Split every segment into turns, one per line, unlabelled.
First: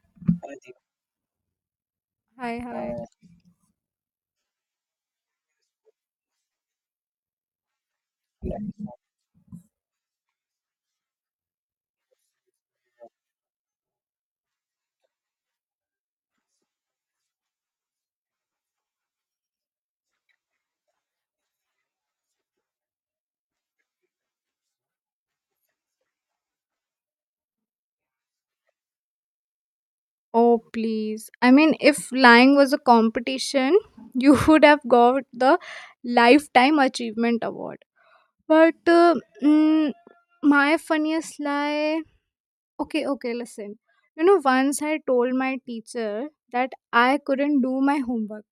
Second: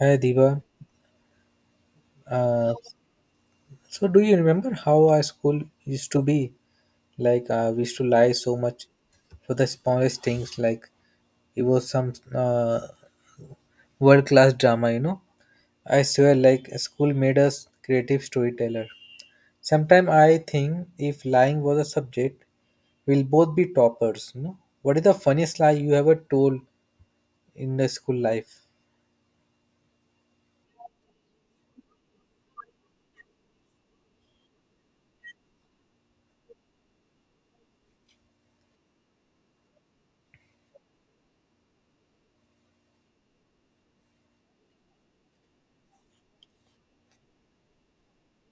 Hi Diva.
Hi,
Uh,
hi.
so do you remember how our school used to be? Like we used to lie so much for the smallest things. Like it was some world class drama. I swear, like school made us creative storyteller. Sometimes I think if lying was a subject, we'll both be toppers. What is the funniest lie you ever told in the school life?
Oh, please. I mean, if lying was a competition, you would have got the Lifetime Achievement Award. But mm, my funniest lie. Okay, okay, listen. Once I told my teacher that I couldn't do my homework.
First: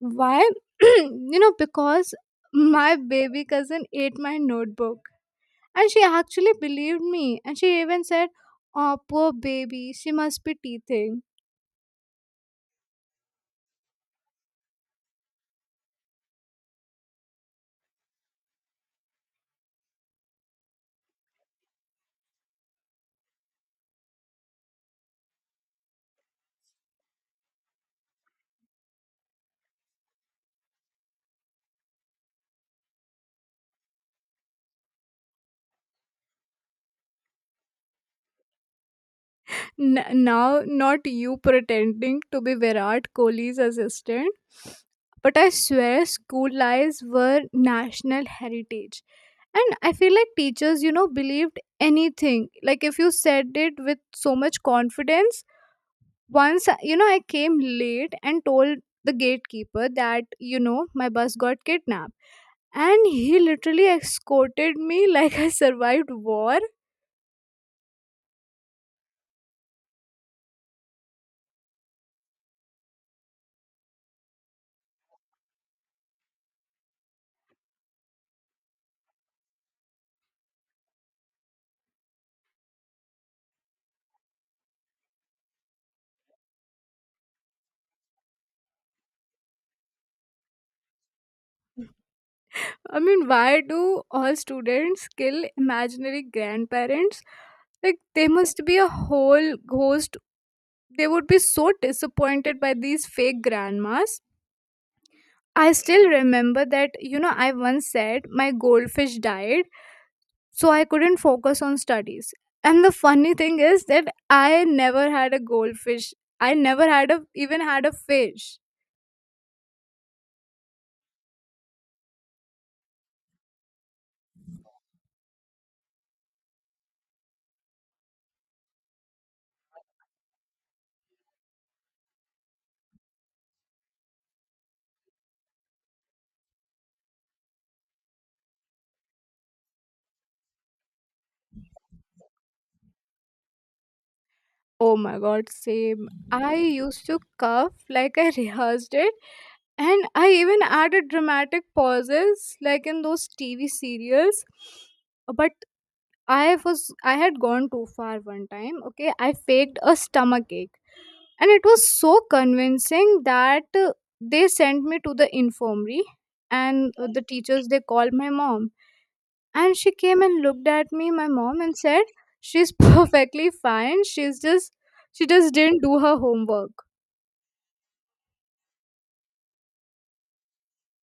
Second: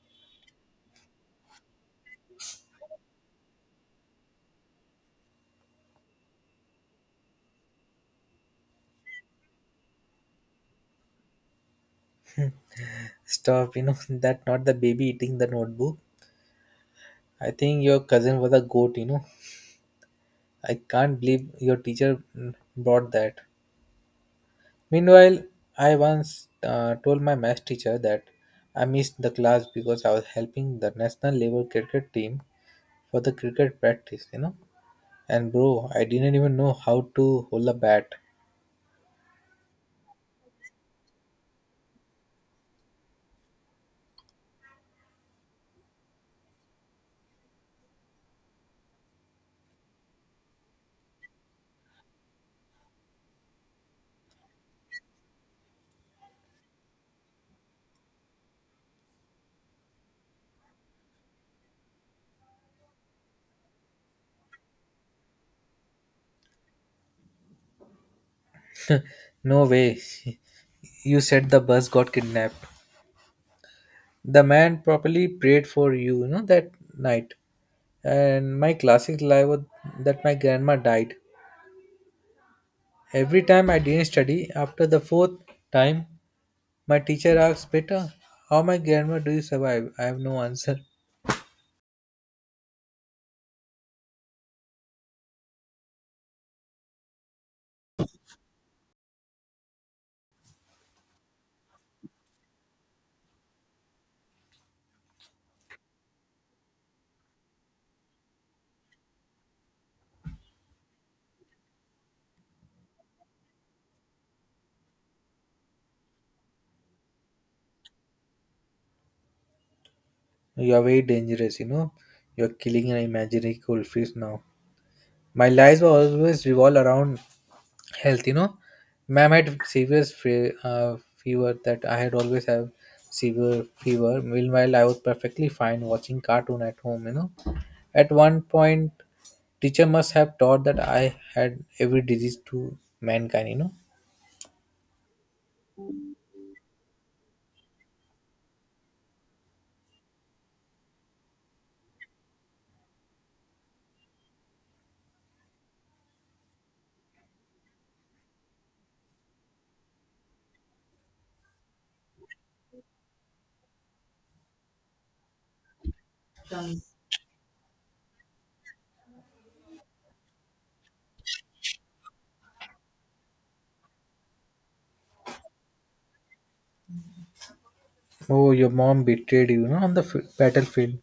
Why? Because my baby cousin ate my notebook. And she actually believed me. And she even said, oh, poor baby, she must be teething.
Stop, that not the baby eating the notebook. I think your cousin was a goat. I can't believe your teacher brought that. Meanwhile, I once told my math teacher that I missed the class because I was helping the national level cricket team for the cricket practice. And bro, I didn't even know how to hold a bat.
Now not you pretending to be Virat Kohli's assistant. But I swear school lies were national heritage. And I feel like teachers, believed anything. Like if you said it with so much confidence, once I came late and told the gatekeeper that, my bus got kidnapped. And he literally escorted me like I survived war.
No way. You said the bus got kidnapped. The man properly prayed for you, that night. And my classic lie was that my grandma died. Every time I didn't study, after the fourth time, my teacher asked, "Beta, how my grandma do you survive?" I have no answer.
I mean, why do all students kill imaginary grandparents? Like, they must be a whole ghost. They would be so disappointed by these fake grandmas. I still remember that, I once said my goldfish died, so I couldn't focus on studies. And the funny thing is that I never had a goldfish. I never had a even had a fish.
You are very dangerous, you know. You're killing an imaginary goldfish now. My lives were always revolve around health. Ma'am had severe fever that I had always have severe fever. Meanwhile, I was perfectly fine watching cartoon at home. At one point, teacher must have taught that I had every disease to mankind.
Oh my god, same. I used to cough like I rehearsed it. And I even added dramatic pauses like in those TV serials. But I had gone too far one time. Okay, I faked a stomach ache, and it was so convincing that they sent me to the infirmary, and the teachers they called my mom, and she came and looked at me, my mom, and said, "She's perfectly fine. She just didn't do her homework."
Oh, your mom betrayed you, on the battlefield.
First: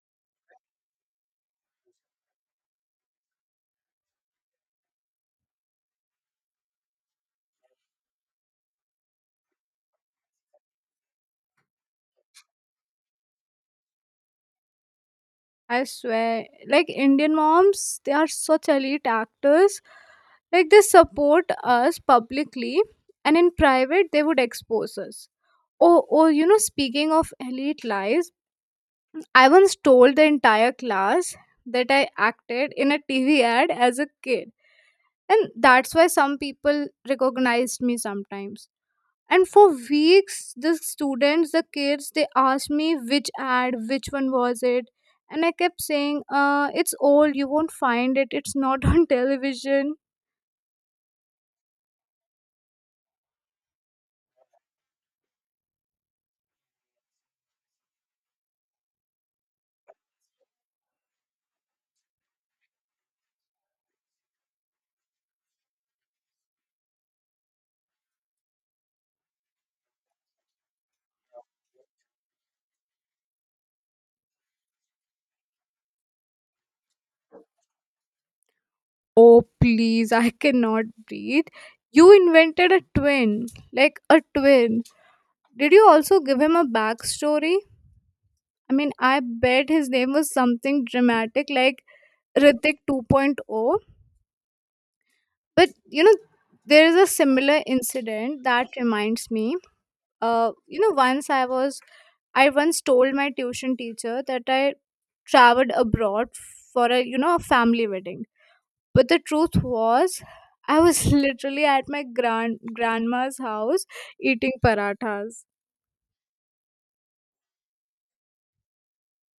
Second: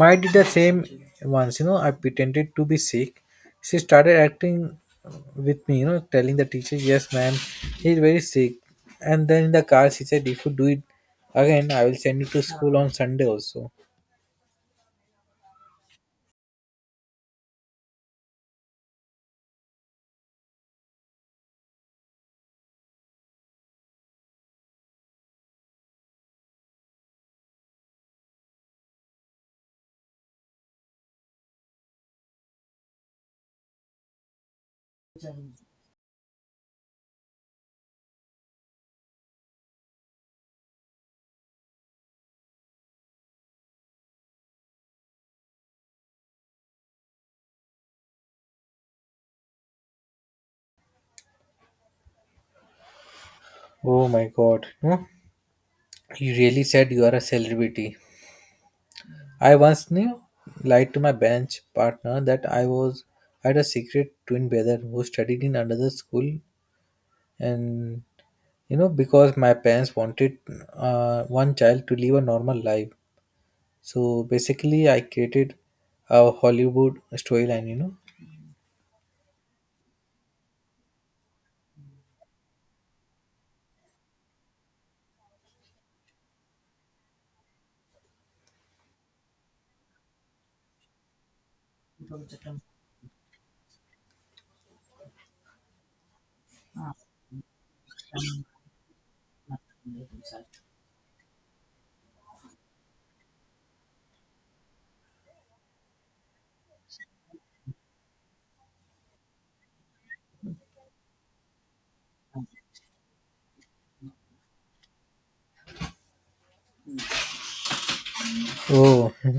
My did the same once, I pretended to be sick. She started acting with me, telling the teacher, "Yes, ma'am, he's very sick." And then in the car, she said, "If you do it again, I will send you to school on Sunday also."
I swear, like Indian moms, they are such elite actors. Like they support us publicly, and in private, they would expose us. Oh, oh, speaking of elite lives, I once told the entire class that I acted in a TV ad as a kid. And that's why some people recognized me sometimes, and for weeks the kids they asked me which which one was it, and I kept saying, it's old, you won't find it, it's not on television.
Oh my god, you really said you are a celebrity. I once lied to my bench partner that I had a secret twin brother who studied in another school, and because my parents wanted one child to live a normal life. So basically, I created a Hollywood storyline.
Oh please, I cannot breathe. You invented a twin, like a twin. Did you also give him a backstory? I mean, I bet his name was something dramatic like Ritik 2.0. But you know, there is a similar incident that reminds me. Once I once told my tuition teacher that I traveled abroad for a family wedding. But the truth was I was literally at my grandma's house eating parathas.
Oh, you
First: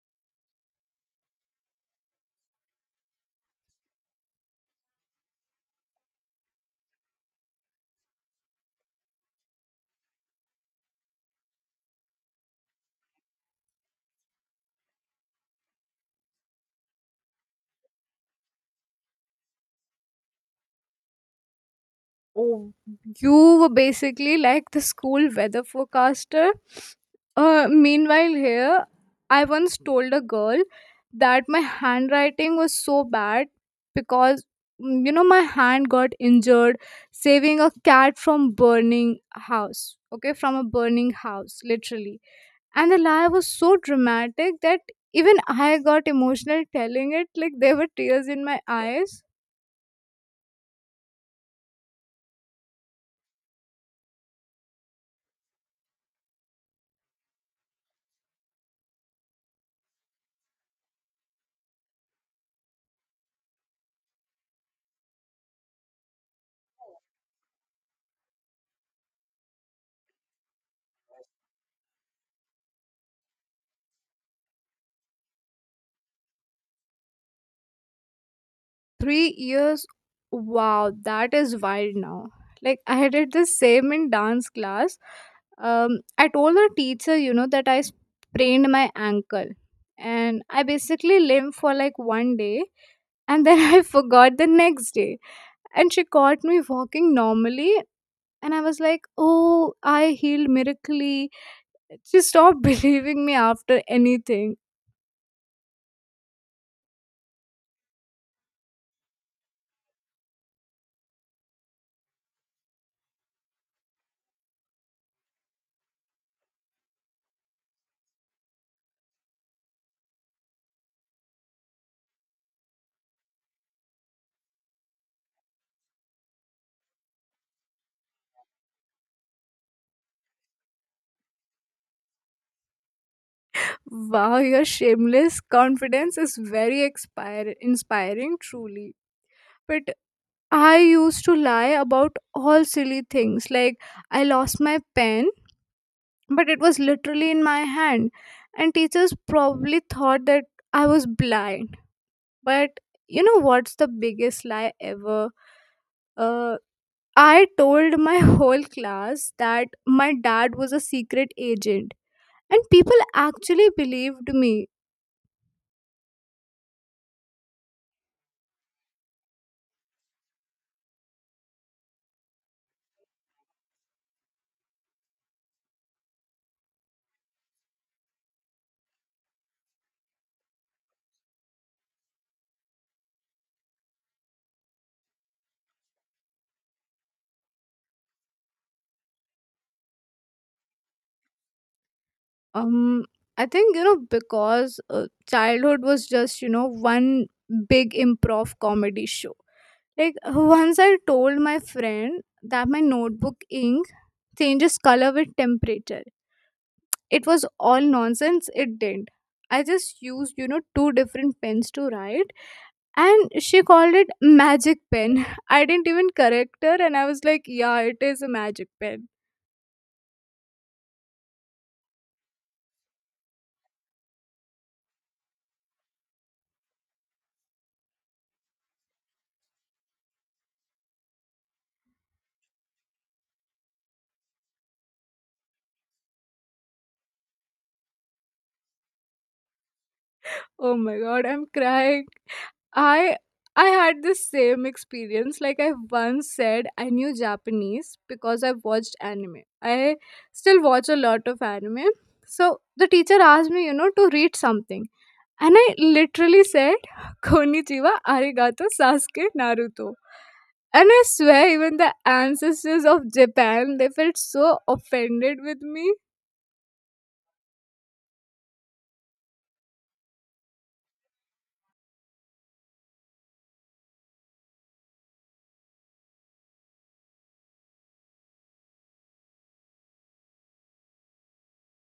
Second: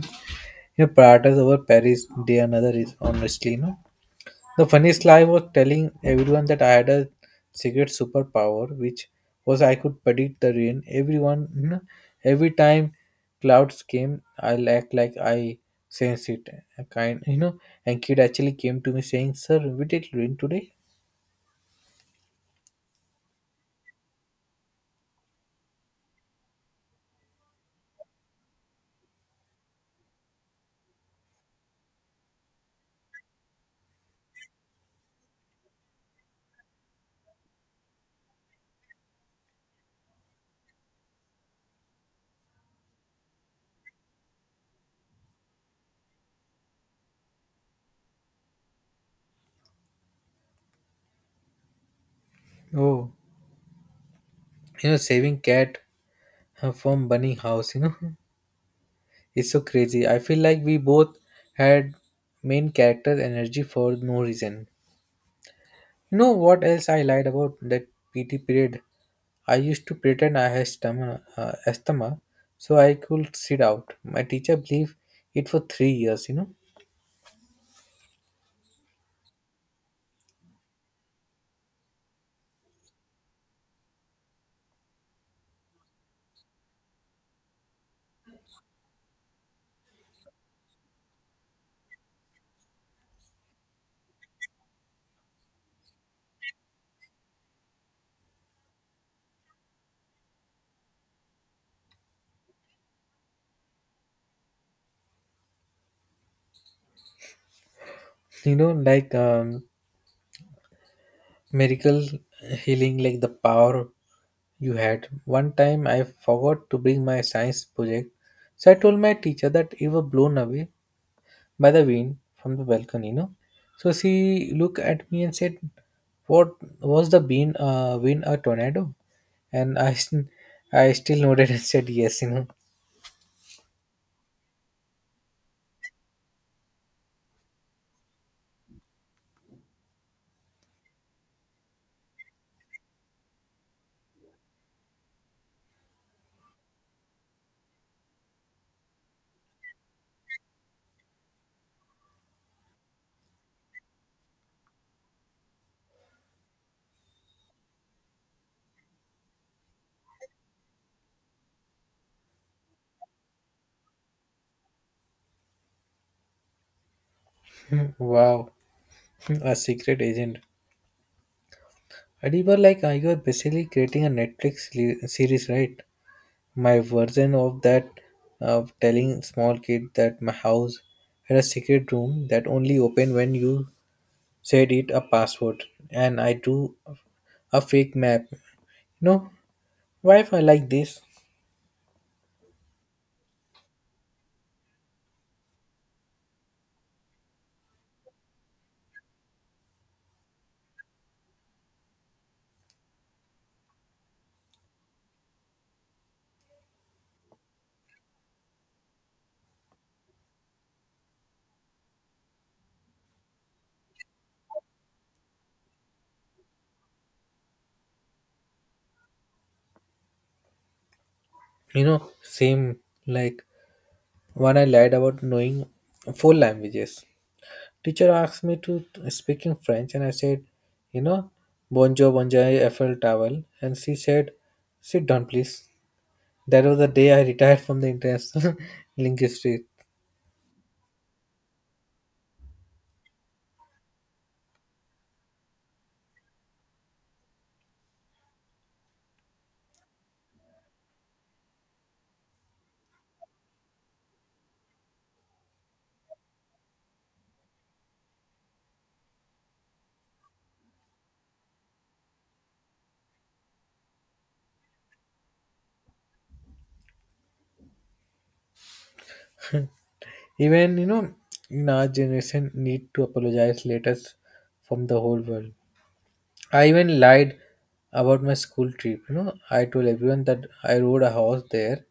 know paratas over paris day. Another is, honestly, the funniest lie was telling everyone that I had a secret superpower which was I could predict the rain. Everyone every time clouds came, I'll act like I sensed it a kind. And kid actually came to me saying, "Sir, we did rain today."
Oh, you were basically like the school weather forecaster. Meanwhile, here, I once told a girl that my handwriting was so bad because, my hand got injured saving a cat from burning house. Okay, from a burning house, literally. And the lie was so dramatic that even I got emotional telling it. Like there were tears in my eyes.
Oh, saving cat from burning house, it's so crazy. I feel like we both had main character energy for no reason. You know what else I lied about that PT period? I used to pretend I had asthma so I could sit out. My teacher believed it for three years.
3 years? Wow, that is wild now. Like, I did the same in dance class. I told the teacher, that I sprained my ankle and I basically limped for like one day and then I forgot the next day. And she caught me walking normally and I was like, oh, I healed miraculously. She stopped believing me after anything.
Like miracle healing, like the power. You had. One time I forgot to bring my science project, so I told my teacher that it was blown away by the wind from the balcony. So she looked at me and said, "What was the wind a tornado?" And I, I still nodded and said, Yes, you
Wow, your shameless confidence is very inspiring, truly. But I used to lie about all silly things, like I lost my pen, but it was literally in my hand. And teachers probably thought that I was blind. But you know what's the biggest lie ever? uh, I told my whole class that my dad was a secret agent. And people actually believed me.
know. Wow, a secret agent. And you were like, you are basically creating a Netflix series, right? My version of that, of telling small kid that my house had a secret room that only opened when you said it a password, and I drew a fake map. No, why if I like this?
um I think because childhood was just one big improv comedy show. Like once I told my friend that my notebook ink changes color with temperature. It was all nonsense, it didn't. I just used, two different pens to write, and she called it magic pen. I didn't even correct her and I was like, yeah, it is a magic pen.
Same like when I lied about knowing four languages. Teacher asked me to speak in French, and I said, you know, "Bonjour, bonjour, Eiffel Tower," and she said, "Sit down, please." That was the day I retired from the international linguistics.
Oh my god, I'm crying. I I had the same experience. Like I once said, I knew Japanese because I watched anime. I still watch a lot of anime. So the teacher asked me, to read something, and I literally said, "Konnichiwa, arigato, Sasuke, Naruto." And I swear, even the ancestors of Japan, they felt so offended with me.
Even in our generation, need to apologize letters from the whole world. I even lied about my school trip. I told everyone that I rode a horse there,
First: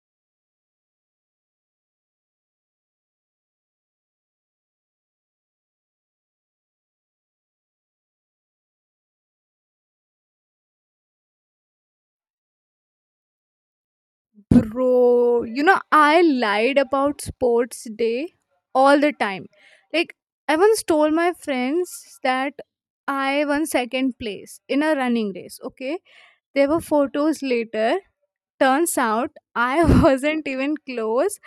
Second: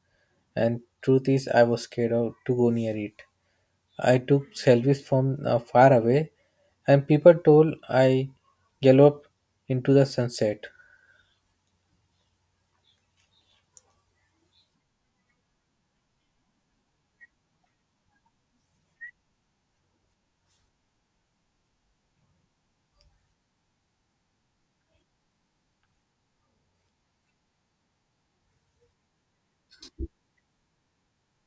and truth is, I was scared of, to go near it. I took selfies from far away, and people told I galloped into the sunset.
Bro, I lied about sports day all the time. Like, I once told my friends that I won second place in a running race. Okay. There were photos later. Turns out I wasn't even close.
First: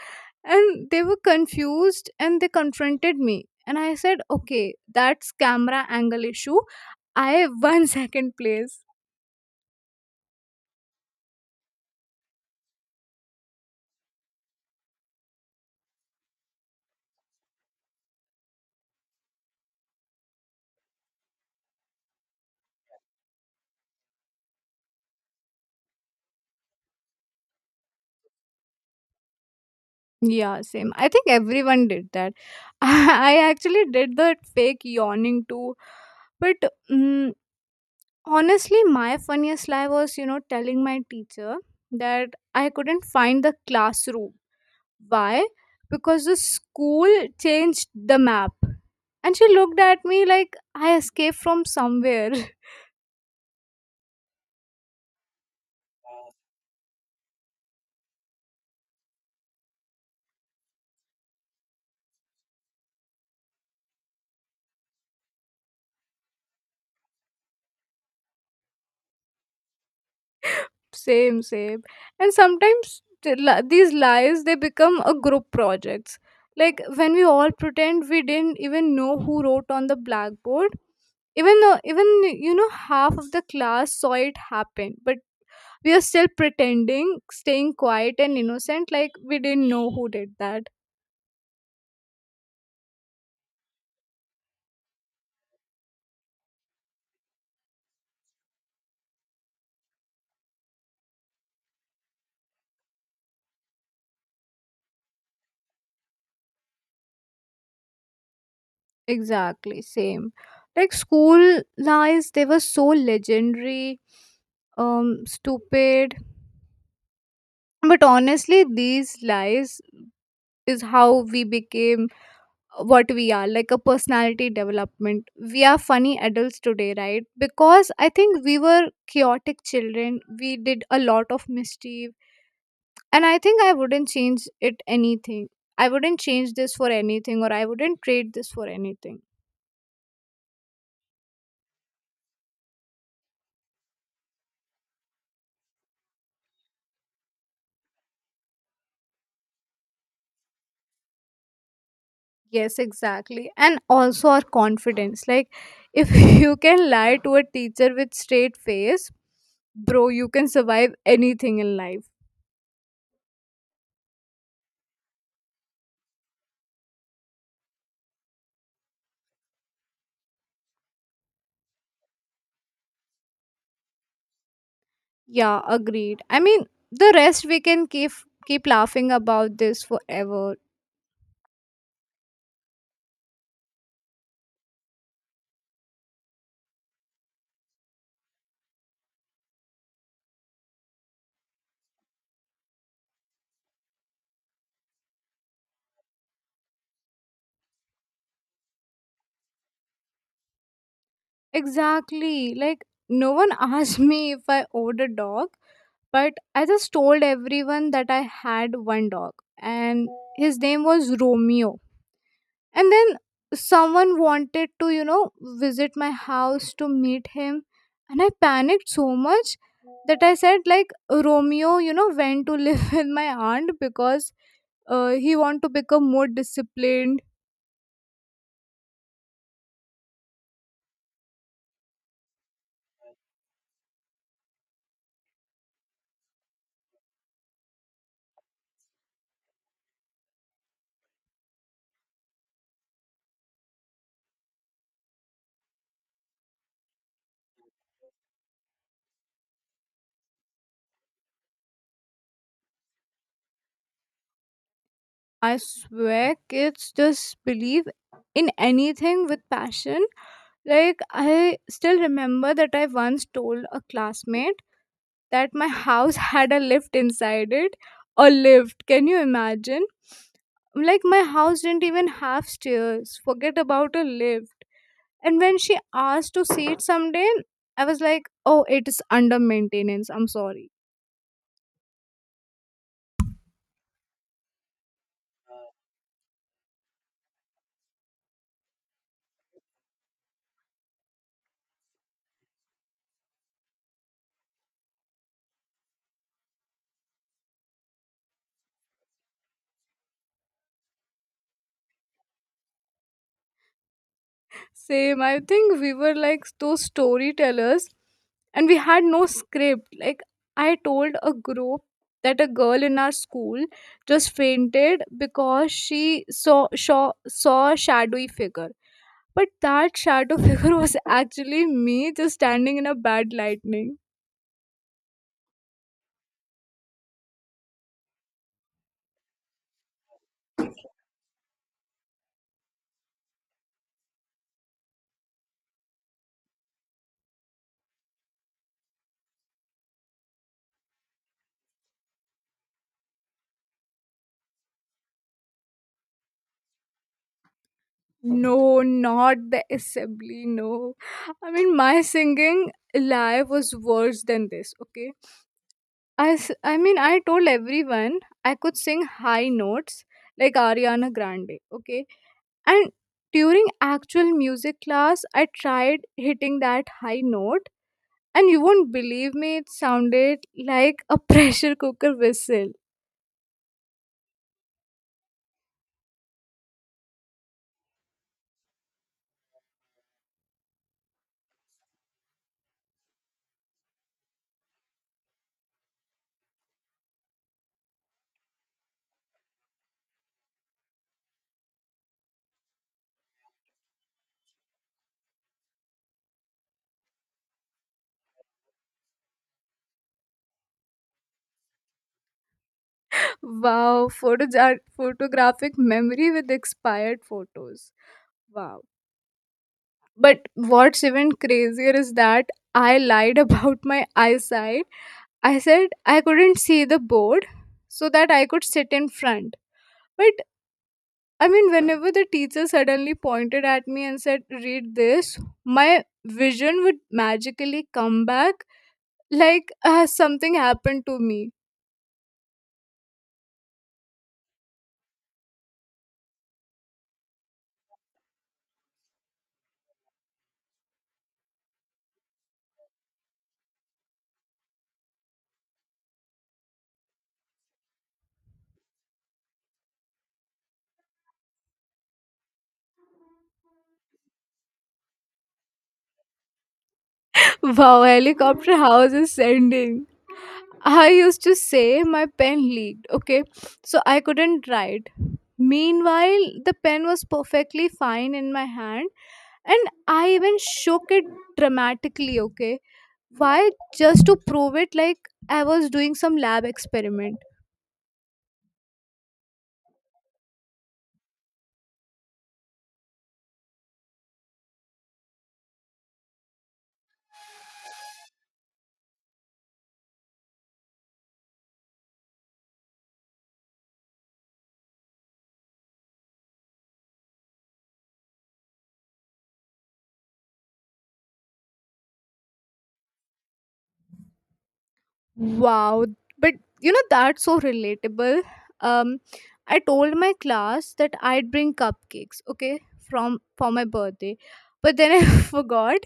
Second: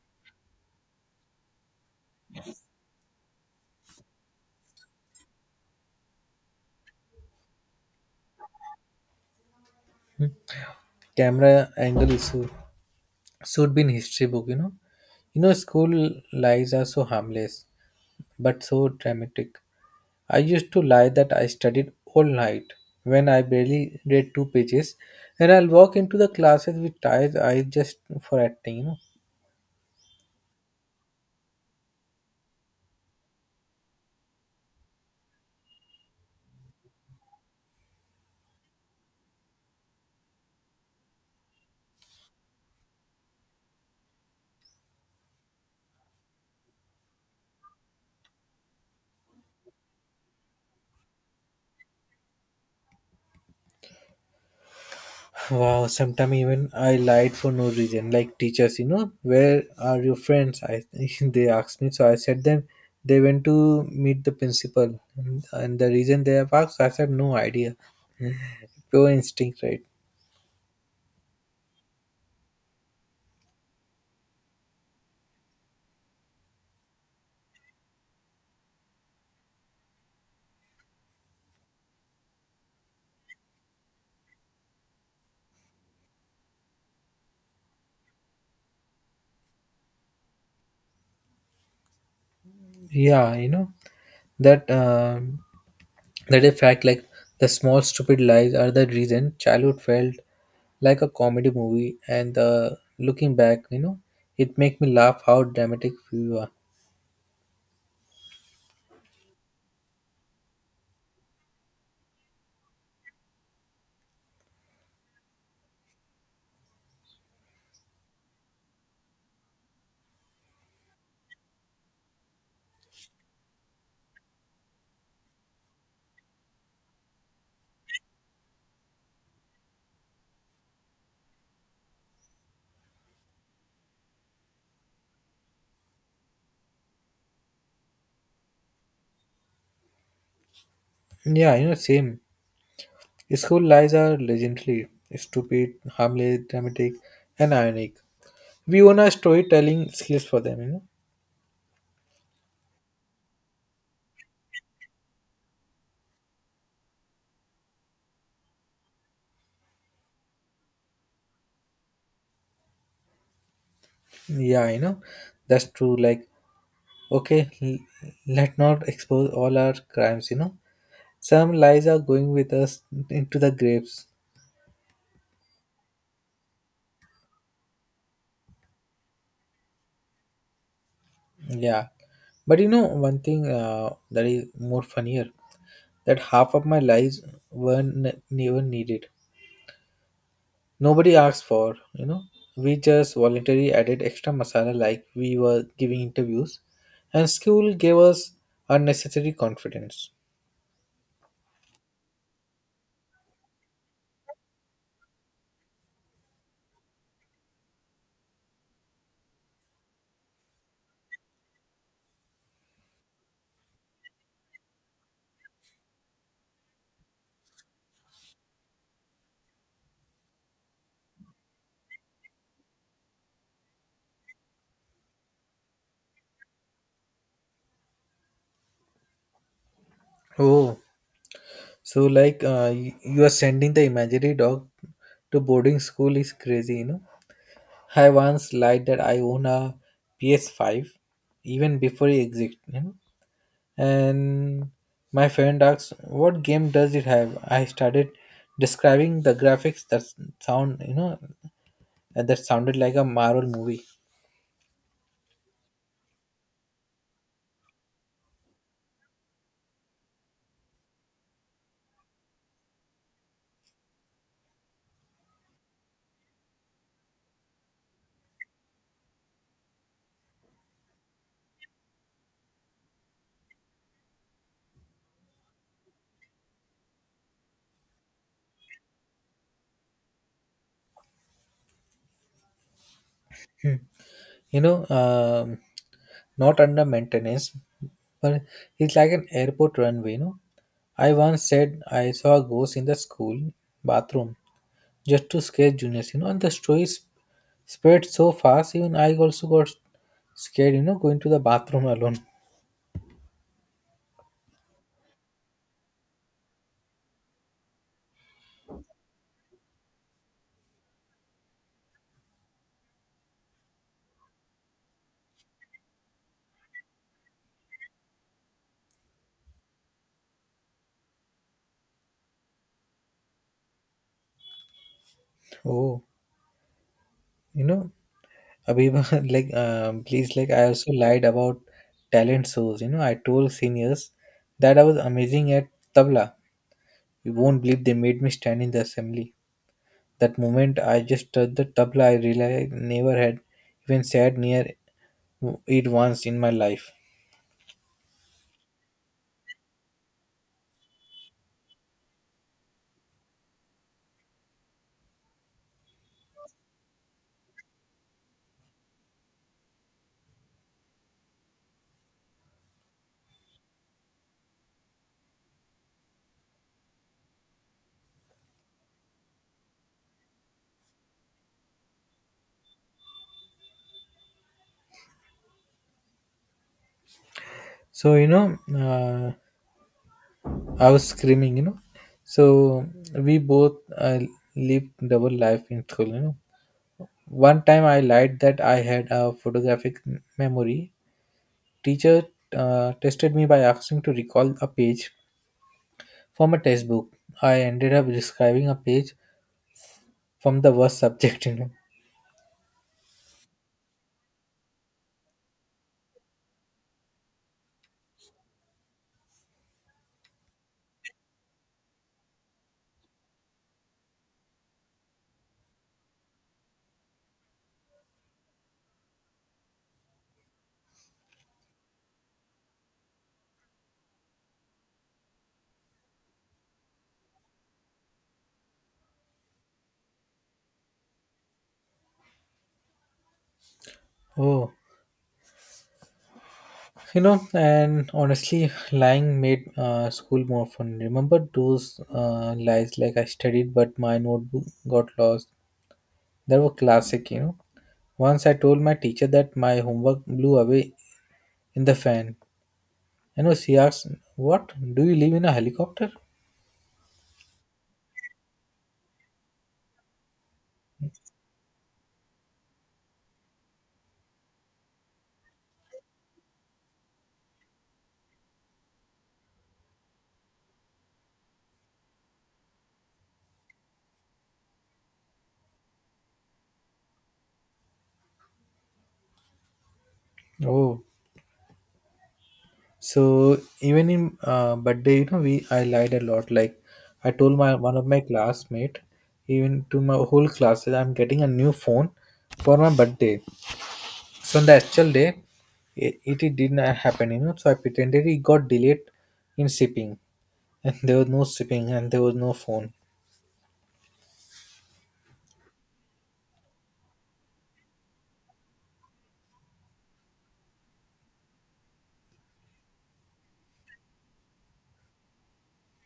And they were confused and they confronted me. And I said, okay, that's camera angle issue. I won second place.
Camera angle issue. Should be in history book. School lies are so harmless but so dramatic. I used to lie that I studied all night when I barely read two pages, and I'll walk into the classes with tired eyes just for acting.
Yeah, same. I think everyone did that. I actually did that fake yawning too. But mm, honestly, my funniest lie was, telling my teacher that I couldn't find the classroom. Why? Because the school changed the map. And she looked at me like I escaped from somewhere.
Wow, sometimes even I lied for no reason. Like teachers, where are your friends? I they asked me, so I said them, they went to meet the principal, and the reason they have asked, I said, "No idea." Pure instinct, right?
Same, same. And sometimes these lies they become a group projects. Like when we all pretend we didn't even know who wrote on the blackboard. Even though, even half of the class saw it happen, but we are still pretending, staying quiet and innocent, like we didn't know who did that.
Yeah, that that a fact. Like, the small stupid lies are the reason childhood felt like a comedy movie, and looking back, it make me laugh how dramatic we were.
Exactly, same. Like school lies, they were so legendary, stupid. But honestly, these lies is how we became what we are, like a personality development. We are funny adults today, right? Because I think we were chaotic children, we did a lot of mischief. And I think I wouldn't change it anything. I wouldn't change this for anything, or I wouldn't trade this for anything.
Yeah, same. School lies are legendary, stupid, harmless, dramatic, and ironic. We own our storytelling skills for them.
Yes, exactly, and also our confidence. Like, if you can lie to a teacher with straight face, bro, you can survive anything in life.
Yeah, that's true. Like, okay, let not expose all our crimes. Some lies are going with us into the graves.
Yeah, agreed. I mean, the rest we can keep laughing about this forever.
Yeah. But one thing that is more funnier, that half of my lies weren't never needed. Nobody asked for. We just voluntarily added extra masala like we were giving interviews, and school gave us unnecessary confidence.
Exactly. Like no one asked me if I owed a dog, but I just told everyone that I had one dog, and his name was Romeo. And then someone wanted to visit my house to meet him. And I panicked so much that I said, like, Romeo went to live with my aunt because he want to become more disciplined.
Oh, so like you are sending the imaginary dog to boarding school is crazy. I once lied that I own a PS5 even before it existed. And my friend asked, "What game does it have?" I started describing the graphics that sound, that sounded like a Marvel movie.
I swear kids just believe in anything with passion. Like, I still remember that I once told a classmate that my house had a lift inside it. A lift, can you imagine? Like my house didn't even have stairs. Forget about a lift. And when she asked to see it someday, I was like, oh, it is under maintenance. I'm sorry.
Hmm. You know, um, Not under maintenance, but it's like an airport runway. I once said I saw a ghost in the school bathroom just to scare juniors, and the story spread so fast. Even I also got scared going to the bathroom alone.
Same. I think we were like those storytellers and we had no script. Like, I told a group that a girl in our school just fainted because she saw a shadowy figure. But that shadow figure was actually me just standing in a bad lightning.
Oh, you know Abiba. Like, please, like I also lied about talent shows. I told seniors that I was amazing at tabla. You won't believe, they made me stand in the assembly. That moment I just touched the tabla, I realized I never had even sat near it once in my life.
No, not the assembly, no. I mean, my singing live was worse than this, okay? I mean, I told everyone I could sing high notes like Ariana Grande, okay? And during actual music class, I tried hitting that high note, and you won't believe me, it sounded like a pressure cooker whistle.
so you know uh, I was screaming. So we both lived double life in school. One time I lied that I had a photographic memory. Teacher tested me by asking to recall a page from a textbook. I ended up describing a page from the worst subject.
Wow, photographic memory with expired photos. Wow. But what's even crazier is that I lied about my eyesight. I said I couldn't see the board so that I could sit in front. But I mean, whenever the teacher suddenly pointed at me and said, read this, my vision would magically come back like something happened to me.
Oh, and honestly, lying made school more fun. Remember those lies like I studied, but my notebook got lost. They were classic. Once I told my teacher that my homework blew away in the fan. She asked, "What? Do you live in a helicopter?"
Wow, helicopter house is sending. I used to say my pen leaked, okay? So I couldn't write. Meanwhile, the pen was perfectly fine in my hand and I even shook it dramatically, okay? Why? Just to prove it like I was doing some lab experiment.
Oh, so even in birthday, we I lied a lot. Like I told my one of my classmate, even to my whole class, that I'm getting a new phone for my birthday. So on the actual day, it did not happen. So I pretended it got delayed in shipping, and there was no shipping, and there was no phone.
Wow, but you know that's so relatable. Um, I told my class that I'd bring cupcakes, okay, from for my birthday, but then I forgot.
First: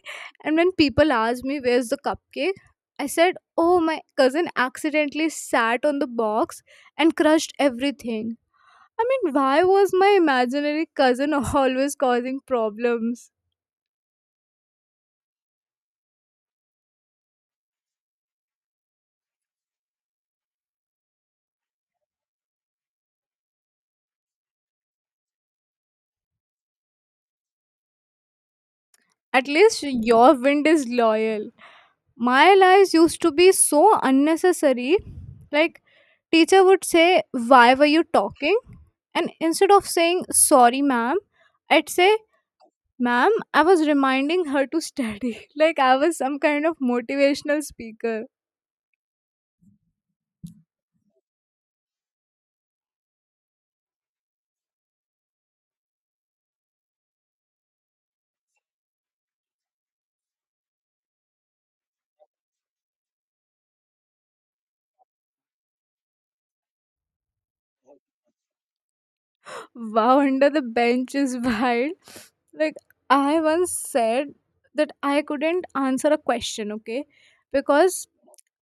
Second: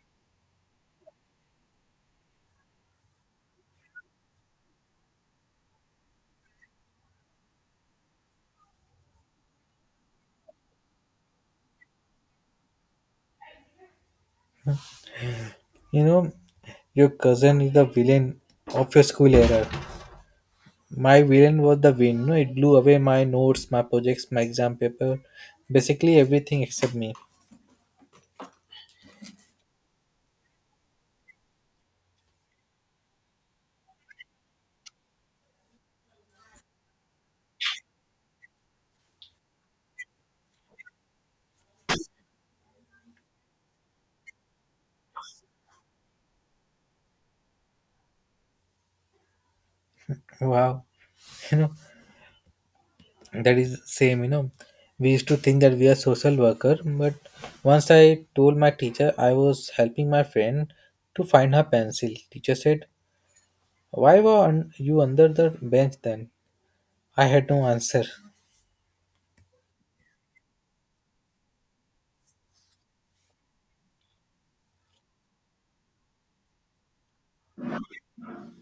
And when people asked me where's the cupcake, I said, "Oh, my cousin accidentally sat on the box and crushed everything." I mean, why was my imaginary cousin always causing problems?
You know, your cousin is the villain of your school era. My villain was the wind. No, it blew away my notes, my projects, my exam paper, basically everything except me.
At least your wind is loyal. My lies used to be so unnecessary, like, teacher would say, why were you talking? And instead of saying sorry ma'am, I'd say, ma'am, I was reminding her to study, like I was some kind of motivational speaker.
Wow, you know that is same. We used to think that we are social worker, but once I told my teacher I was helping my friend to find her pencil. Teacher said, "Why were you under the bench then?" I had no answer.
Wow, under the bench is wild. Like, I once said that I couldn't answer a question, okay, because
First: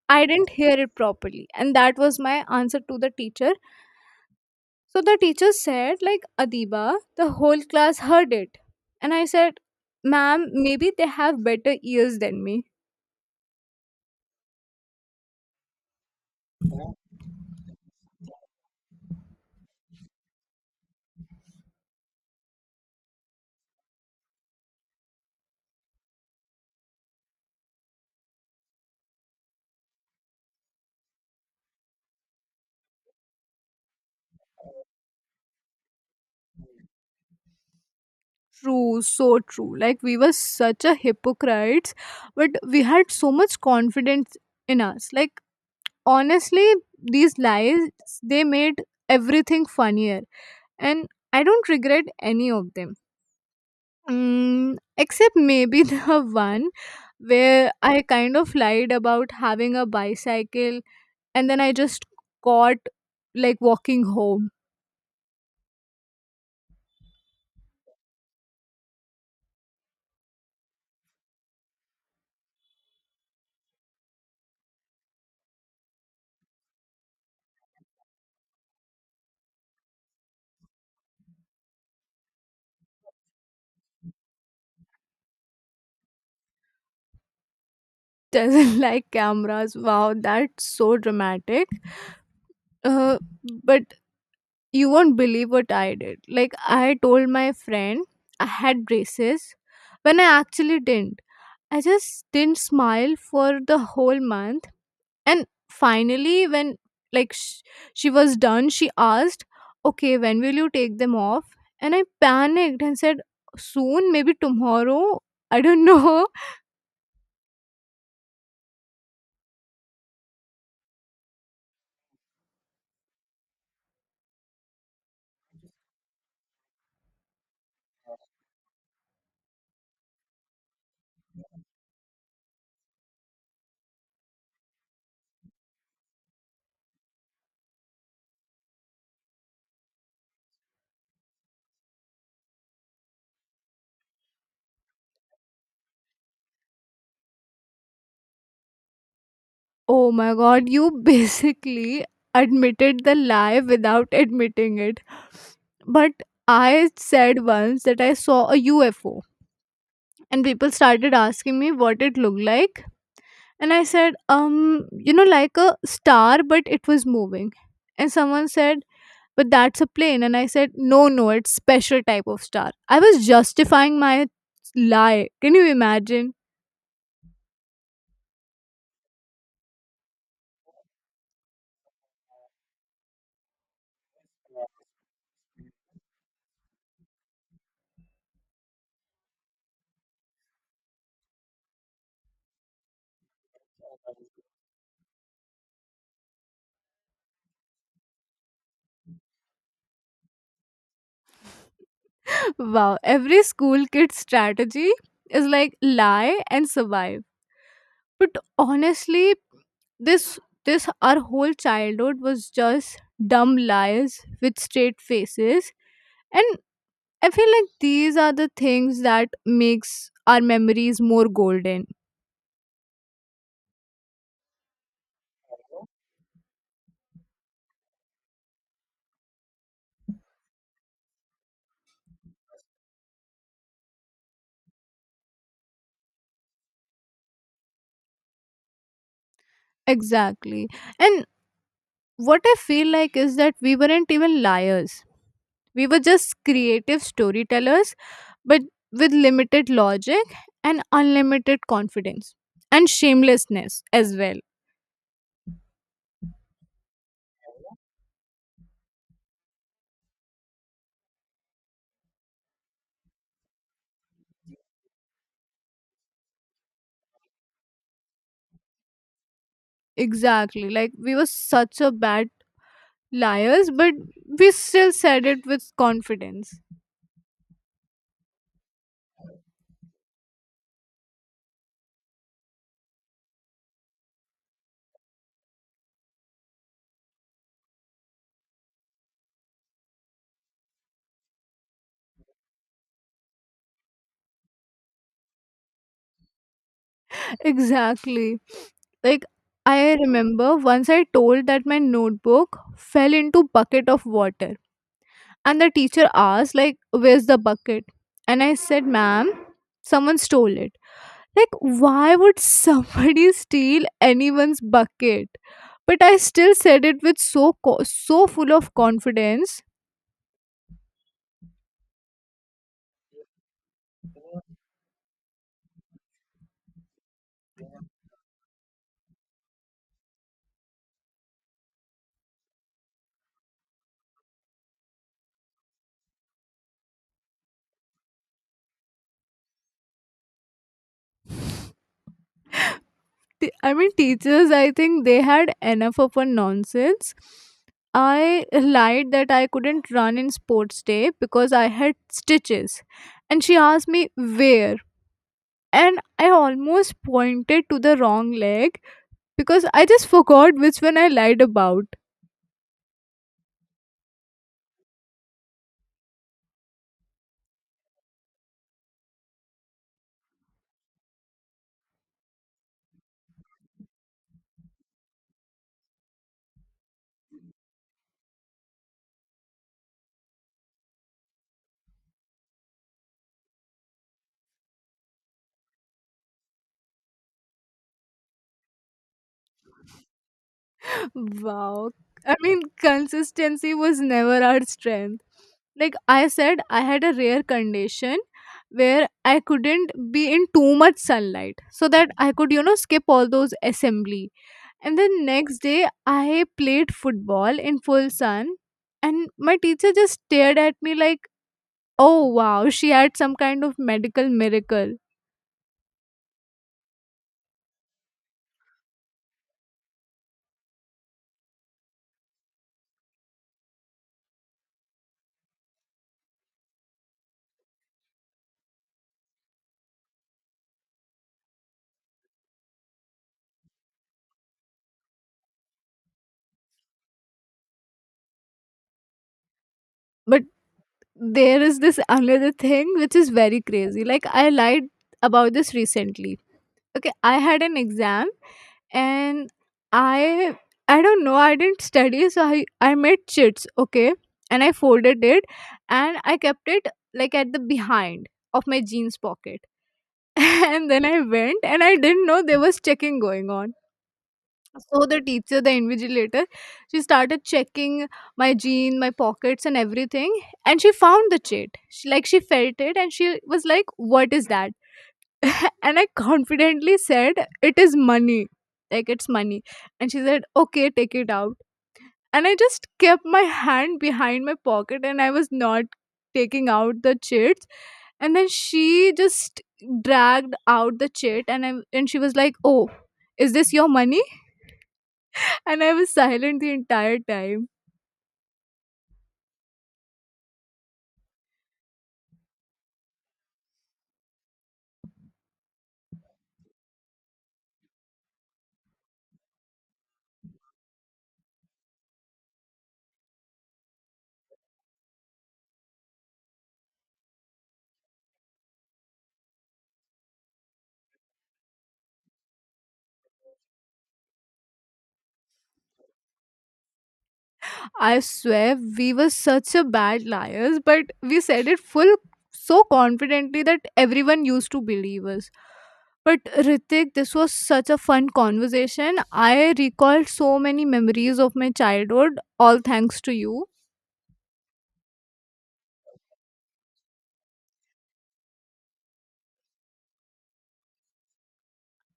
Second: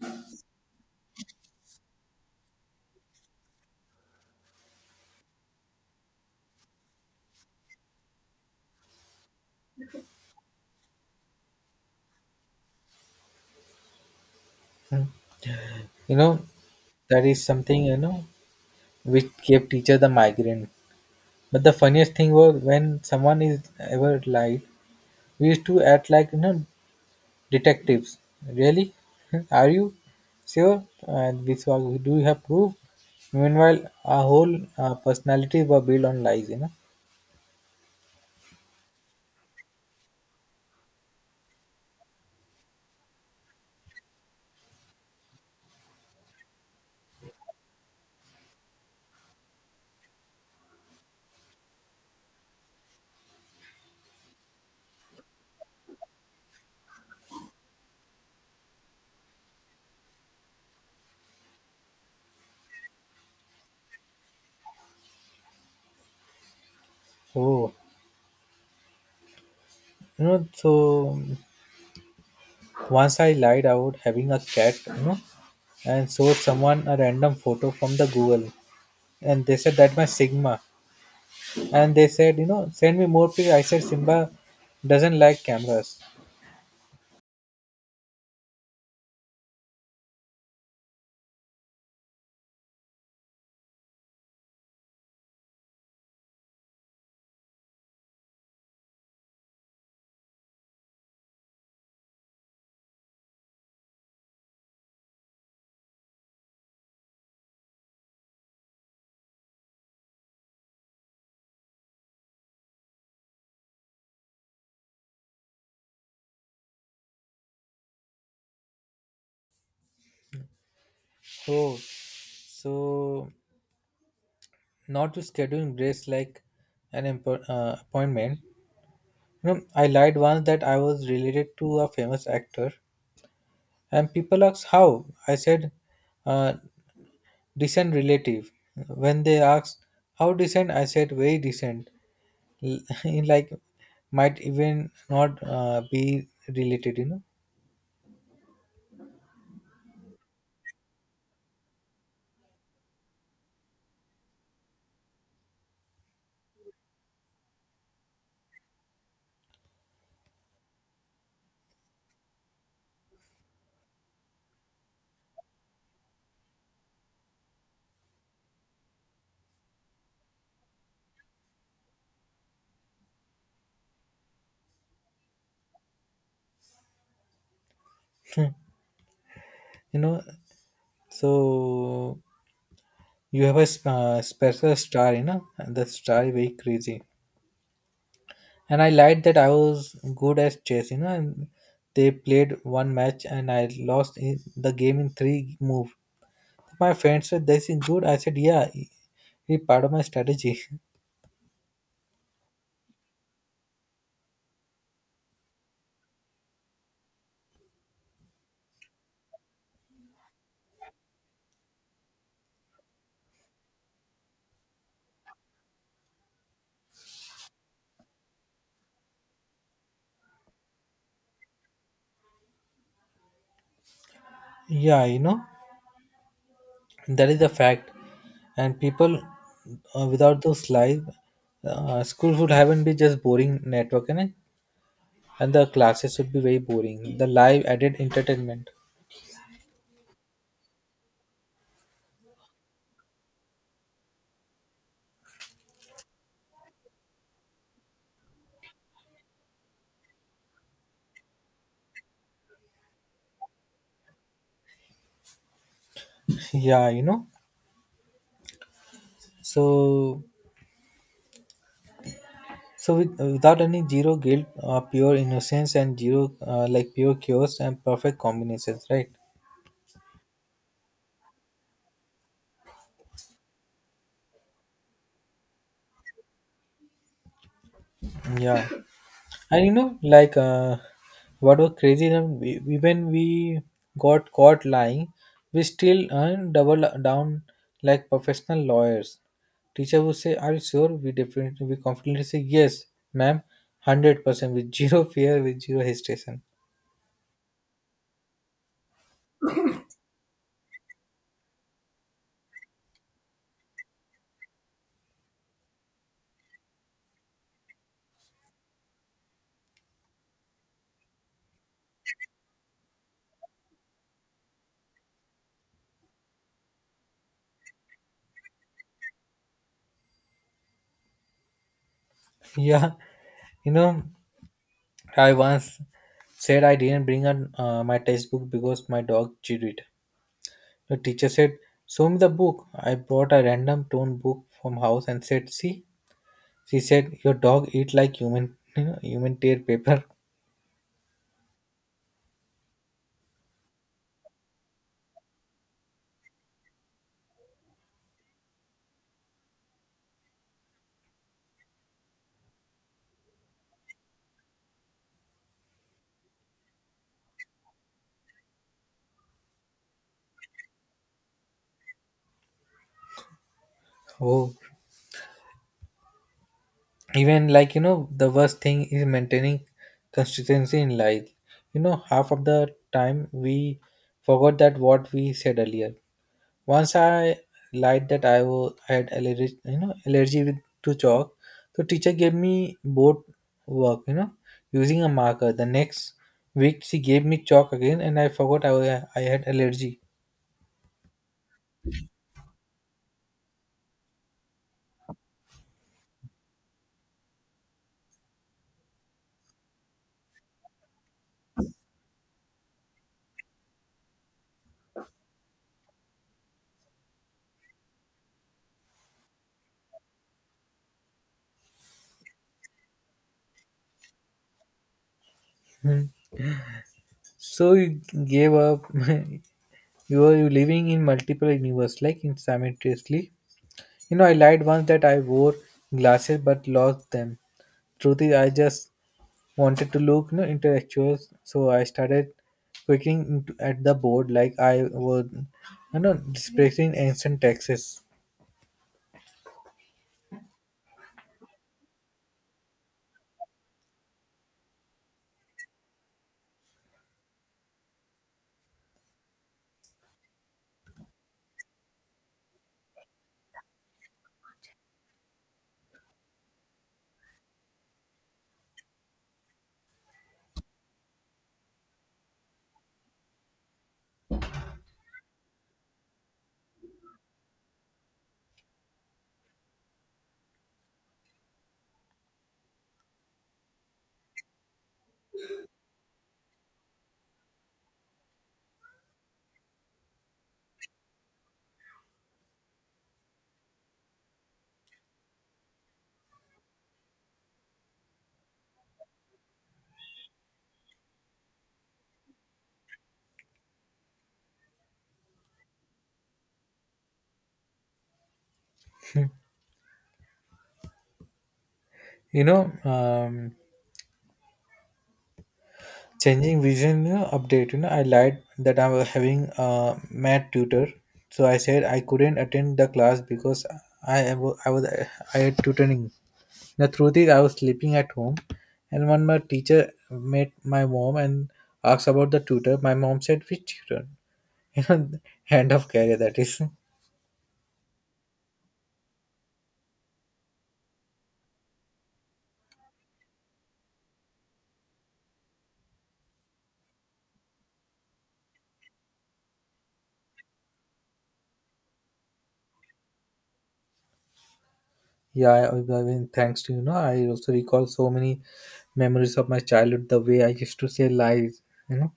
I didn't hear it properly, and that was my answer to the teacher. So the teacher said, like, Adiba, the whole class heard it. And I said, ma'am, maybe they have better ears than me.
You know that is something which gave teacher the migraine. But the funniest thing was when someone is ever lied, we used to act like detectives. Really? Are you sure? And this was, "Do you have proof?" Meanwhile, our whole personalities were built on lies.
True, so true. Like, we were such a hypocrites, but we had so much confidence in us. Like, honestly, these lies, they made everything funnier. And I don't regret any of them. Mm, except maybe the one where I kind of lied about having a bicycle and then I just caught like walking home.
Oh, So once I lied about having a cat. And showed someone a random photo from the Google, and they said that my Sigma, and they said, "Send me more pictures." I said, "Simba doesn't like cameras."
Doesn't like cameras. Wow, that's so dramatic. Uh, but you won't believe what I did. Like, I told my friend I had braces when I actually didn't. I just didn't smile for the whole month. And finally, when like sh- she was done, she asked, "Okay, when will you take them off?" And I panicked and said, "Soon, maybe tomorrow." I don't know.
Oh, so, not to schedule breaks like an appointment. I lied once that I was related to a famous actor, and people asked how. I said, uh, "Decent relative." When they asked how decent, I said very decent. Like might even not be related.
Oh my god, you basically admitted the lie without admitting it. But I said once that I saw a UFO, and people started asking me what it looked like, and I said, like a star, but it was moving. And someone said, but that's a plane. And I said, no, it's special type of star. I was justifying my lie. Can you imagine?
You know. So you have a special star. And the star is very crazy. And I lied that I was good at chess. And they played one match, and I lost in the game in three moves. My friend said, "This is good." I said, "Yeah, it's part of my strategy."
Wow, every school kid strategy is like lie and survive. But honestly, this this our whole childhood was just dumb lies with straight faces, and I feel like these are the things that makes our memories more golden.
Yeah, that is the fact. And people, without those lies, school would haven't be just boring network, you know? And the classes would be very boring. The live added entertainment.
Exactly. And what I feel like is that we weren't even liars, we were just creative storytellers, but with limited logic and unlimited confidence and shamelessness as well.
Yeah. So So with, without any zero guilt, pure innocence and zero like pure chaos and perfect combinations, right?
Exactly, like we were such a bad liars, but we still said it with confidence.
Yeah, and like what was crazy is that when we got caught lying, we still earn double down like professional lawyers. Teacher would say, "Are you sure?" We confidently say, "Yes, ma'am, 100% with zero fear, with zero hesitation."
Exactly. Like, I remember once I told that my notebook fell into bucket of water, and the teacher asked, like, where's the bucket? And I said, "Ma'am, someone stole it." Like, why would somebody steal anyone's bucket? But I still said it with so full of confidence.
Yeah, you know I once said I didn't bring my textbook because my dog chewed it. The teacher said, "Show me the book." I brought a random torn book from house and said, "See?" She said, "Your dog eat like human, human tear paper."
I mean, teachers, I think they had enough of a nonsense. I lied that I couldn't run in sports day because I had stitches. And she asked me where. And I almost pointed to the wrong leg because I just forgot which one I lied about.
Oh, even like, the worst thing is maintaining consistency in life. Half of the time we forgot that what we said earlier. Once I lied that I had allergy, allergy with, to chalk. So teacher gave me board work, using a marker. The next week she gave me chalk again, and I forgot I had allergy.
Wow. I mean, consistency was never our strength. Like, I said I had a rare condition where I couldn't be in too much sunlight so that I could, you know, skip all those assembly. And then next day, I played football in full sun, and my teacher just stared at me like, oh wow, she had some kind of medical miracle.
Hmm. So you gave up. you were you living in multiple universe, like in simultaneously. I lied once that I wore glasses but lost them. Truth is, I just wanted to look intellectual, so I started quaking into, at the board like I was displacing ancient texts.
But there is this another thing which is very crazy. Like, I lied about this recently. Okay, I had an exam, and I I don't know, I didn't study, so I made chits, okay? And I folded it and I kept it like at the behind of my jeans pocket. And then I went, and I didn't know there was checking going on. So the teacher, the invigilator, she started checking my jean, my pockets and everything, and she found the chit. She, like, she felt it, and she was like, "What is that?" And I confidently said, it is money. Like, it's money. And she said, okay, take it out. And I just kept my hand behind my pocket and I was not taking out the chits. And then she just dragged out the chit, and she was like, oh, is this your money? And I was silent the entire time.
You know, um, Changing vision update. I lied that I was having a math tutor, so I said I couldn't attend the class because I wa- I was I had tutoring. The truth is, I was sleeping at home, and when my teacher met my mom and asked about the tutor, my mom said, "Which tutor?" you know end of career, that is.
I swear we were such a bad liars, but we said it full so confidently that everyone used to believe us. But Ritik, this was such a fun conversation. I recalled so many memories of my childhood, all thanks to you.
Yeah, I mean, thanks to I also recall so many memories of my childhood, the way I used to say lies you know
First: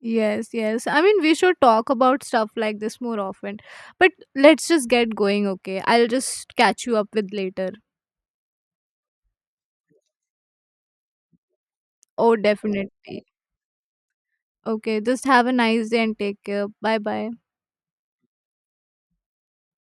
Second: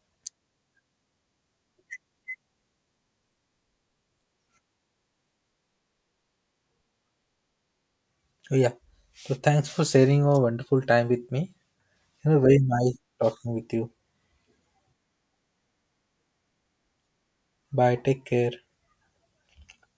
Yes, yes. I mean, we should talk about stuff like this more often. But let's just get going, okay? I'll just catch you up with later.
so yeah, so thanks for sharing a wonderful time with me.
Oh,
Very nice
definitely.
talking with you.
Okay, just have a nice day and take care. Bye bye.
Bye, take care.